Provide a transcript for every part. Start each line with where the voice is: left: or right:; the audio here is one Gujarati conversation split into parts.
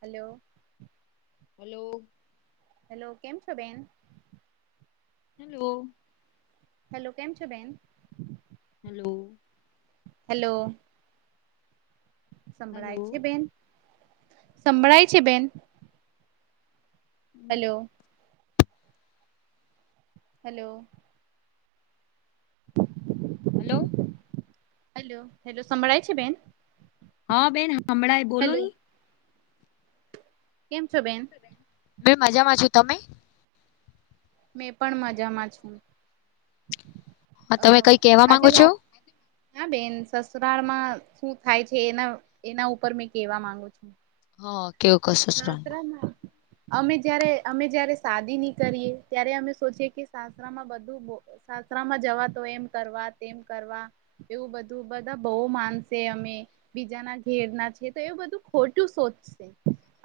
right: હલોલો
left: હલો
right: હલો કેમ છો બેન
left: હલો
right: હેલો કેમ છે બેન
left: હું
right: હેલો સંભળાય છે
left: હલો
right: બેન સંભળાય છે બેન hello hello
left: hello
right: hello hello સંભળાય છે બેન
left: હા બેન હમણાં એ બોલો
right: હેલો
left: નહી
right: કેમ છો બેન
left: બે મજામાં છો તમે
right: મેં પણ મજામાં છું
left: હ તમે કઈ કેવા માંગો છો
right: ના બેન સસરાળમાં શું થાય છે એના એના ઉપર મેં કેવા માંગુ છું
left: હા કેવું કશો
right: સાસ્ત્રમાં અમે જયારે અમે જયારે શાદી ની કરીએ ત્યારે અમે સોચીએ કે સાસત્રમાં બધું સાસત્રમાં જવા તો કરવા કરવા એવું બધું બધા બહ માનસે અમે બીજાના ઘે બધ ખોટું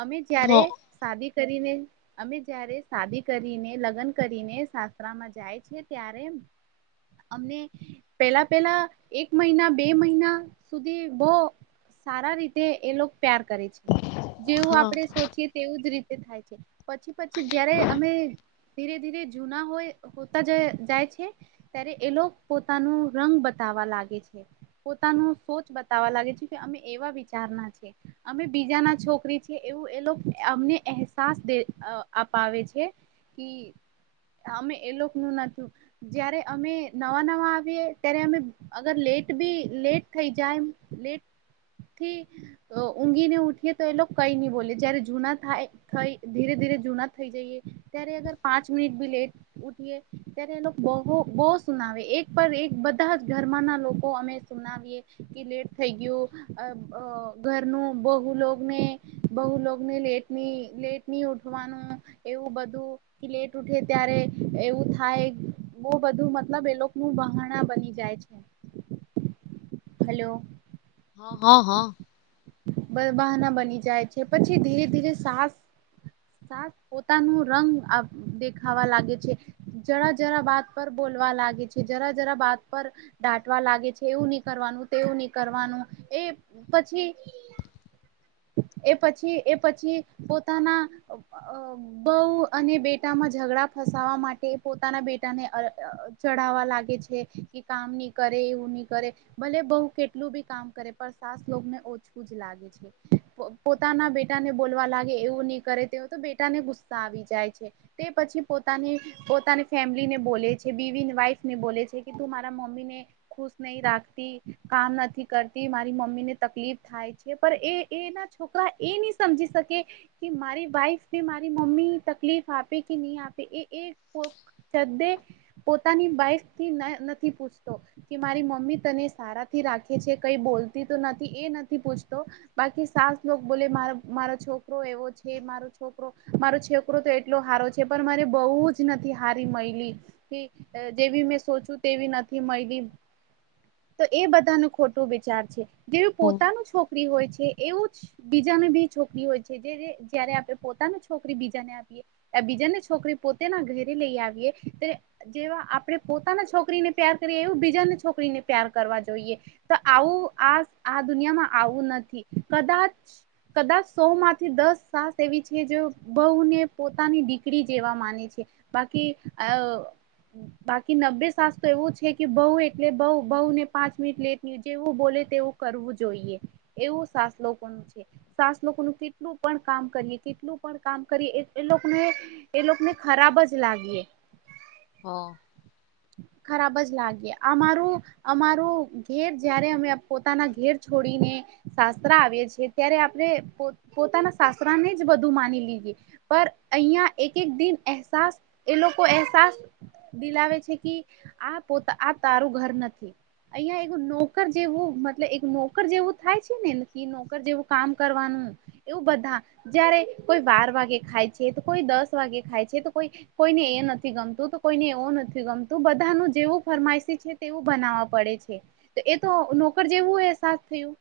right: અમે જયારે
left: હા
right: સાદી કરીને અમે જયારે શાદી કરીને લગ્ન કરીને શાસ્ત્રામાં જાય છે ત્યારે હમ અમને પેલા પેલા એક મહિના બે મહિના સુધી બહ સારા રીતે એ લોકો પ્યાર કરે છે જેવું આપડે સોચીએ તેવું જ રીતે તે થાય છે પછી પછી જયારે અમે ધીરે ધીરે જૂના હોય હોતા જાય છે ત્યારે એ લોકો પોતાનું રંગ બતા વા લાગે છે પોતાનો સોચ બતાવવા લાગે છે કે અમે એવા વિચારના છે અમે બીજાના છોક ોકરી એવું એ અમને અહેસાસે અપાવે છે અમે એ લોકો નું નથીું જયારે અમે નવા નવા આવીએ ત્યારે અમે અગર લ લટ બી લેટ થઈ જાય એ લેટથી ઊંઘીને ઉઠીએ તો એ લોકો કઈ નહી બોલે જય્યારે જૂના થાય થ ધીરે ધીરે જૂના થઈ જઈએ ત્યારે અગર પાંચ મિનિટ ત્યારે એ બહ સુનાવે એક એક બધા જ ઘરમાં ના લોકો અમે સુનાવીએ કે લેટ થઈ ગયું ઘરનું બહુલોગને બહુ લોને લેટ નની લેટ નહી ઉઠવાનું એવું બધું લેટ ઉઠે ત્યારે એવું થાય બહ બધું મતલબ એ લોકો નું બહાણા બની જાય છે હલો
left: હા હા
right: બ બહાના બની જાય છે પછી ધીરે ધીરે સાસ સા પોતાનું રંગ દેખાવા લાગે છે, જરા જરા બાત પર બો લાગે છે જરા જરા બાત પર ડાંટવા લાગે છે એવું નહી કરવાનું તે એવું નહી કરવાનું એ પછી એ પછી એ પછી પોતાના બઉ અને બેટામાં ઝગડડા ફસવા માટે પોતાના બેટા ને ચઢાવવા લાગે છે, કે કામ ન કરે કરે ભલે બહુ કેટલું બી કામ કરે પણ સાસ લોગને ઓછું જ લાગે છે. પોતાના બેટાને બોલવા લાગે એવું નહીં કરે તે તો બેટા ને ગુસ્સા આવી જાય છે, તે પછી પોતાની પોતાની ફેમિલી ને બોલે છે, બીવી વાઈફ ને બોલે છે કે તું મારા મમ્મી ને ખુશ નહ રાખતી કામ નથી કરતી, મારી મમ્મી ને તકલીફ થાય છે પણ એના છોકરા એ નહી સમજી શકે કે મારી વાઈફ કેને મારી મમ્મી તકલીફ આપે કે નહી, આપે તે એ એ પો પોતાની બાઈક થી નથી પૂછતો કે મારી મમ્મી તને સારાથી રાખે છે કઈ બોલતી તો નથી એ નથી પૂછતો બાકી સાસલોક બોલે મા મારો છોકરો એવો છે મારો છોકરો મારો છોકરો તો એટલો હારો છે. પણ મને બહુ જ નથી હારી મળલી જેવી મેં સોચ્યું તેવી નથી મળલી તો એ બધા ન ખોટું વિચાર છે જેવી પોતાનું છોકરી હોય છે, એવું જ બીજાને બી છોકરી હોય છે જે જયારે આપણે પોતાની છોકરી બીજાને આપીએ જેને છોકરી પોતેના ઘરે લઈ આવીએ જેવા આપણે પોતાના છોકરીને પ્યાર કરીએ એવું બીજાને છોકરીને પ્યાર કરવા જોઈએ, તો આવું આ આ દુનિયામાં આવું નથી, કદાચ કદાચ સો માંથી દસ સાસ એવી છે જે બહુને પોતાની દીકરી જેવા માને છે બાકી આ બાકી નબ્બે સાસ તો એવું છે કે બઉુ એટલે બઉુ બહુ ને પાંચ મિનિટ લેટ જે એવું બોલે તેવું કરવું જોઈએ એવું સાસ લોકો ન છે સાસ લોકો ન કેટલું પણ કામ કરીએ કેટલું પણ કામ કરીએ એ લોકોને એ લોકોને ખરાબ જ લાગી
left: હા
right: ખરાબ જ લાગે અમારું અમારું ઘેર જયારે અમે પોતાના ઘેર છોડીને શાસ્ત્ર આવે છે, ત્યારે આપણે પોતાના શાસ્ત્રા ને જ બધું માની લીધ અહં એક એક દિન અસાસ એ લોકો અહેસાસ દિલાવે છે. આ પોતા આ તારું ઘર નથી, અહિયાં એવું નોકર જેવું મતલબ એક નોકર જેવું થાય છે નેને નોકર જેવું કામ કરવાનું એવું બધા જારે કોઈ બાર વાગે ખાય છે, તો કોઈ દસ વાગે ખાય છે તો કોઈ કોઈને એ નથી ગમતું તો કોઈને એવું નથી ગમતું, તો બધાનું જેવું ફરમાઈસી છે તેવું બનાવવા પડે છે એ તો નોકર જેવું હોય થયું.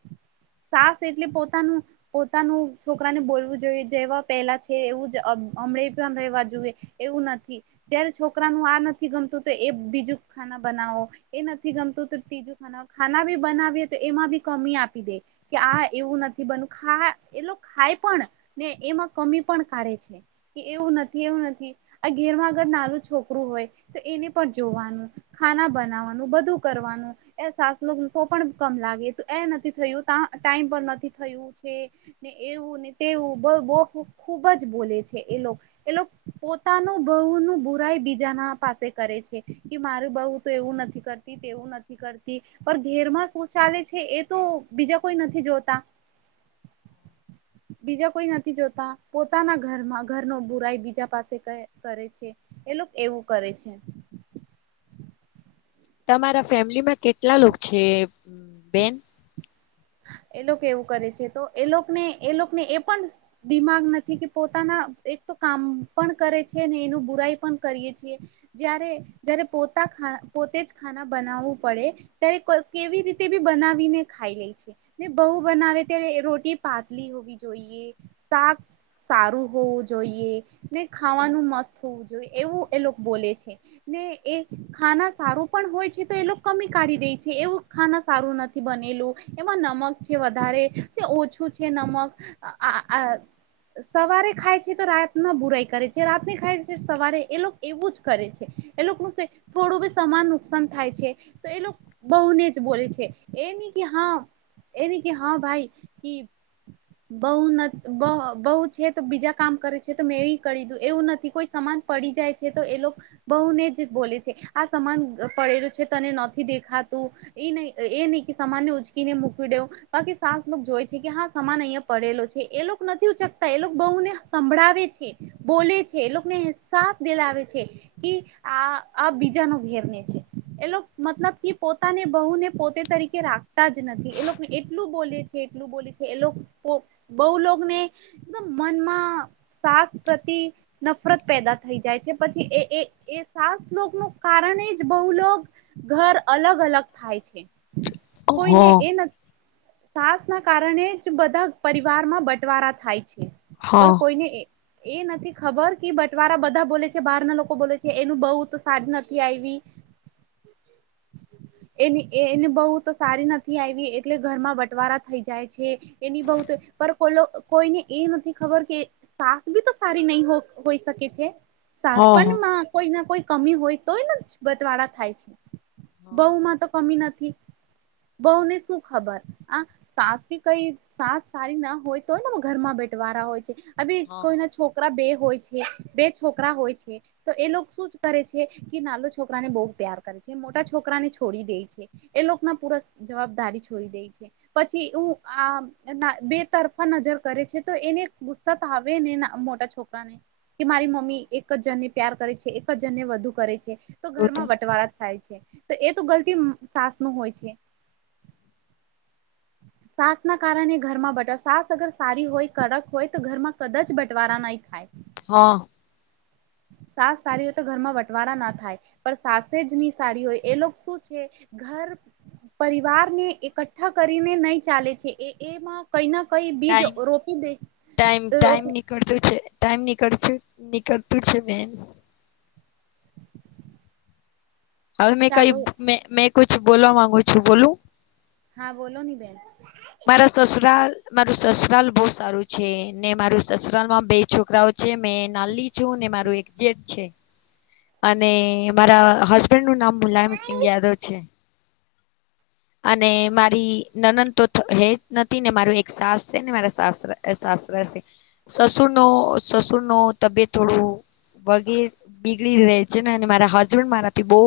right: સાસ એટલે પોતાનું પોતાનું છોકરાને બોલવું જેવા પહેલા છે એવું જ હમ્મ પણ રવા જોઈએ એવું નથી જય્યારે છોકરાનું આ નથી ગમતું તો એ બીજું ખાના બનાવો એ નથી ગમતું તો તીજું ખાના ખાના બી બનાવીએ તો એમાં બી કમી આપી દે કે આ એવું નથી બન ખા એ ખાય પણ ને એમાં કમી કાઢે છે કે એવું નથી એવું નથી આ ઘેરમાં અગર નાનુ છોકરું હોય તો એને જોવાનું ખાના બનાવાનું બધું કરવાનું, એ સાસ નું તો પણ કમ લાગે થું ટાઈમ નથી થયું છે એવું ને તેવું ખૂબ જ બોલે છે એ એ પોતાનું બહુ ન બુરાય બીજા ના પાસે કરે છે કે મારું બહુ તો એવું નથી કરતી તેવું નથી કરતી પણ ઘેરમાં શું ચાલે છે, એ તો બીજા કોઈ નથી જોતા બીજા કોઈ નથી જોતા પોતાના ઘરમાં ઘરનો બુરાઈ બીજા પાસે કરે છે, એ લોકો એવું કરે છે,
left: તમારા ફેમિલીમાં કેટલા લોકો છે બેન.
right: હા એ લોકો એવું કરે છે તો એને એ લોકોને એ પણ દિમાગ નથી કે પોતાના એક કામ પણ કરે છે ને એનું બુરાઈ પણ કરીએ છીએ, જ્યારે જ્યારે પોતાખા પોતે જ ખાના બનાવવું પડે ત્યારે કોઇ કેવી રીતે બી બનાવીને ખાઈ લે છે. ને બહુ બનાવે ત્યારે રોટી પાતલી હોવી જોઈએ શાક સારું હોવું જોઈએ, ને ખાવાનું મસ્ત હોવું જોઈએ એવું એ લોકો બોલે છે. ને એ ખાના સારું પણ હોય છે તો એ લોકો કમી કાઢી દે છે, એવું ખાના સારું નથી બનેલું. એમાં નમક છે વધારે ઓછું છે નમક આ સવારે ખાય છે તો રાતના બુરાઈ કરે છે, રાતને ખાય છે સવારે એ લોકો એવું જ કરે છે. એ લોકો થોડું બી સમાન નુકસાન થાય છે તો એ લોકો બહુને જ બોલે છે એ. એ ન હા એ ન હા ભાઈ કી બહુ ન બહુ છે તો બીજા કામ કરે છે તો મેં એ કરી દું એવું નથી કોઈ સમાન પડી જાય છે તો એ લોકો બહુને જ બોલે છે આ સમાન પડેલું છે તને નથી દેખાતું. એ ન એ નઈ કે સામાન ઉંચ કીને મૂકી દેવું બાકી સાસ લોક જોય છે કે હા સમાન અહિયાં પડેલો છે એ લોકો નથી ઉચકતા એ લોકો બહુ. ને સંભળાવે છે બોલે છે લોકોને અહેસાસ દેલાવે છે કે આ આ બીજા ના ઘેરને છે એ લોકો મતલબ કે પોતાને બહુ ને પોતે તરીકે રાખ તા જ નથી એ લોકોને એટલું બોલે છે એટલું બોલે છે એ બહુ લોગ ને મનમાં સાસ પ્રતિ નફરત પેદા થઈ જાય છે પછી એ એ એ સાસ. ક ન કારણે જ બહુ લોક ઘર અલગ અલગ થાય છે. કોઈને
left: હા
right: એ ન સાસ ના કારણે જ બધા પરિવારમાં બંટવાારા થાય છે. પર
left: હા
right: કોઈને એ એ નથી ખબર કે બટવારા બધા બોલે છે બહાર ના લોકો બોલે છે એનું બહુ તો સારી નથી આયવી. એની એને બહુ તો સારી નથી આવવી એટલે ઘરમાં બટવાારા થઈ જાય છે, એની બહુ તો પર કો લોગ કોઈને એ નથી ખબર કે સાસ બી તો સારી નહી હોઈ શકે છે. સાસ
left: હા હા
right: પળમાં કોઈ ના કોઈ કમી હોય તોય બટવાળા થાય છે. બહુ માં તો કમી નથી. બઉને શું ખબર આ સાસ કે કઈ સાસ સારી ના હોય તોય ને ઘરમાં બેઠ વારા હોય છે, અ
left: હા
right: કોઈ ના છોકરા બે હોય. બે છોકરા હોય છે તો એ શું કરે છે કે નાના છોકરાને બહ પ્યાર કરે છે. મોટા છોકરા ને છોડી દે છે, એ લોકો ના પુર જવાબદારી છોડી દે છે, પછી હ આ બે તરફા નજર કરે છે તો એ ગુસ્સા તો આવે ને મોટા છોકરા ને. કે મારી મમ્મી એક જ જન ને પ્યાર કરે છે એક જ જણને વધુ કરે છે તો ઘરમાં બટવાળા થાય છે. તો એ તો ગલતી સાસ નું હોય છે. સાસ ના કારણે ઘરમાં બટસ સાસ અગર સારી હોય કડક હોય તો ઘરમાં કદાચ બટવારા નહી થાય.
left: હા.
right: સાસ સારી તો ઘરમાં વટવારા ના થાય, પણ સાસે જ ની સારી હોય એ લોકો શું છે ઘા પરિવારને એકઠ્ઠા કરીને નહી ચાલે છે એ એમાં કઈ ન
left: ટાઈમ ટાઇમ ટાઈમ નીકળતું છે ટાઈમ નીકસુ નીકળતું છે બેન. હવે મેં કઈ
right: ચાલો
left: મે મેં કુછ બોલવા માંગુ છું બોલું.
right: હા બોલો ની બેન.
left: મારા સસુરાલ મારું સસુરાલ બહુ સારું છે ને મારું સસુરાલ માં બે છોકરાઓ જે મેં નાલ્લી છું ને મારું એક જેઠ છે. અને મારા હસબેન્ડ નું નામ મુલાયમ સિંહ યાદવ છે. અને મારી નનદ તો હે જ નથી ને મારું એક સાસ છે ને મારા સાસરા સાસ સસુર નો સસુર નો તબિયત થોડું વગેર છે ને મારા હસબન્ડ મારાથી બહુ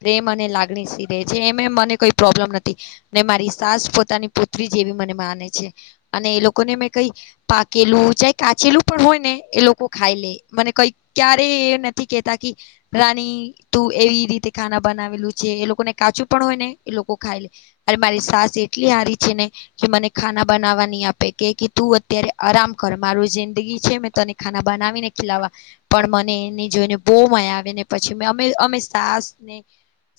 left: પ્રેમ અને લાગણી સીરે છે એમ એમ મને કોઈ પ્રોબ્લેમ નથી ને મારી સાસ પોતાની પુત્રી જે એવુ મને માને છે અને એ લોકોને મેં કઈ પાકેલું ચ કાચેલું પણ હોય ને એ લોકો તો ખાઈ લે મને કઈ ક્યારે એને કેતા કે રાની તું એવી રીતે ખાના બનાવેલું છે એ લોકોને કાચું પણ હોય ને લોકો ખાય મારી સાસ એટલી હારી છે ને કે મને ખાના બનાવા નહી આપે કે કે તું અત્યારે આરામ કર મારું જિંદગી છે મેં તને ખાના બનાવીને ખીલાવા પણ મને જોઈને બહુ મયા આવેને પછી મે અમે અમે સાસ ને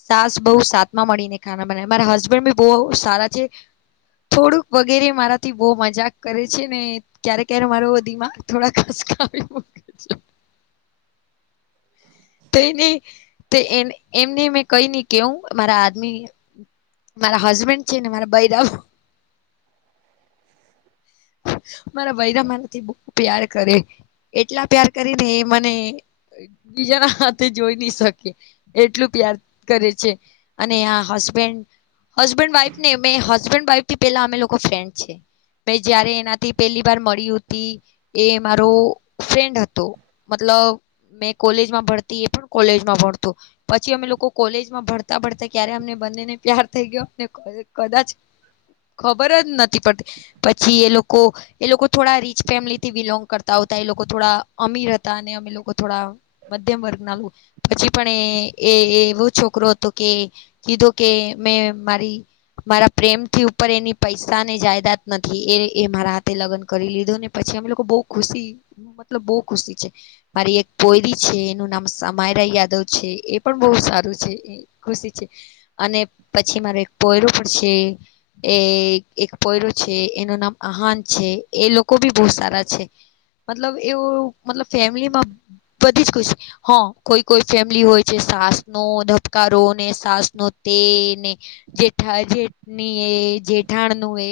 left: સાસ બહુ સાત માં મળીને ખાના બનાવે મારા હસબેન્ડ બી બહું સારા છે. થોડુંક વગેરે મારાથી બહુ મજાક કરે છે ને ક્યારે ક્યારે મારો દિમાગ થોડાક ખશકાવી મુકે છે
right: [inaudible]
left: તે નહી તે એન એમને મે કઈ નહી કેવું મારા આદમી મારા હસબેન્ડ છે ને મારા બાઈ દાવ
right: [inaudible]
left: મારા ભાઈ ના મારથી બહું પ્યાર કરે એટલા પ્યાર કરીને મને બીજાના જોઈ નહી શકે એટલું પ્યાર કરે છે અને આ હસબેન્ડ હસબન્ડ વાઈફ ને અમે હસબન્ડ વાઇફ થી પેલા અમે લોકો ફ્રેન્ડ છે. મે જયારે એનાથી પેલીવાર મળી હતી એ મારો ફ્રેન્ડ હતો મતલબ મે કોલેજમાં ભણતા એ પણ કોલેજમાં ભણતો પછી અમે લોકો કોલેજમાં ભણતા ભણતા ક્યારે અમને બંનેને પ્યાર થઈ ગયો. કદાચ ખબર જ નથી. પછી એ લોકો એ લોકો થોડા રીચ ફેમિલી થી બિલોંગ કર આવતા એ લોકો થોડા અમીર હતા અને અમે લોકો થોડા મ મધ્યમ વર્ગ ના પછી પણ એ એવો છોકરો હતો કે કીધો કે મે મારી મારા પ્રેમથી ઉપર એની પૈસા ને જાયદાત નથી એ મારા હાથે લગન કરી લીધો ને પછી અમે લોકો બહું ખુશી મતલબ બહુ ખુશી છે મારી એક પોયીબી છે. નામ સમાયરા યાદવ છે એ પણ બહુ સારું છે ખુશી છે અને પછી મારે એક પોયરું પણ છે એ એક પોયરું છે એનું નામ આહાન છે. એ લોકો બી બહુ સારા છે મતલબ એવુ મતલબ ફેમિલીમાં બધી ખુશી હા કોઈ કોઈ ફેમિલી હોય છે સાસ નો ધબકારો ને સાસ નો તે ને જેઠા જેઠની એ જેઠાણ નું એ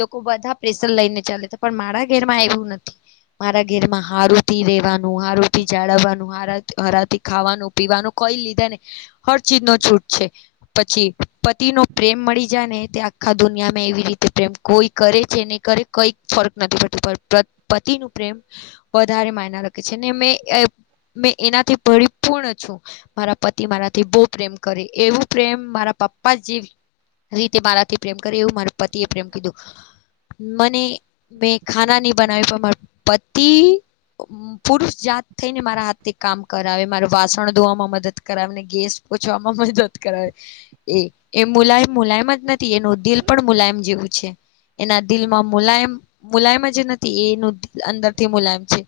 left: લોકો બધા પ્રેશર લઈને ચાલે છે પણ મારા ઘેરમાં એવું નથી મારા ઘેરમાં હારુંથી રેવાનું હારુંથી જાળવવાનું હાર હરાથી ખાવાનું પીવાનું કઈ લીધા ને હર ચીજ ન છૂટ છે પછી પતિ નો પ્રેમ મળી જાય ને તે આખા દુનિયામાં એવી રીતે પ્રેમ કોઈ કરે છે ને કરે કઈક ફર્ક નથી પ્રેમ વધારે માયનાખે છે ને એનાથી પરિપૂર્ણ છું મારા પતિ મારાથી બહું પ્રેમ કરે એવું પ્રેમ મારા પપ્પા જે રીતે મારાથી પ્રેમ કરે એવું મારા પતિએ પ્રેમ કીધું મને મેં ખાના નહી બનાવી પતિ પુરુષ જાત થઈ ને મારા હાથે કામ કરાવે મારું વાસણ ધોવામાં મદદ કરાવેને ગેસ લુચવામાં મદદ કરાવે એ એ મુલાયમ મુલાયમ જ નથી એનું દિલ પણ મુલાયમ જેવું છે એના દિલમાં મુલાયમ મુલાયમ જ નથી એનું અંદરથી મુલાયમ છે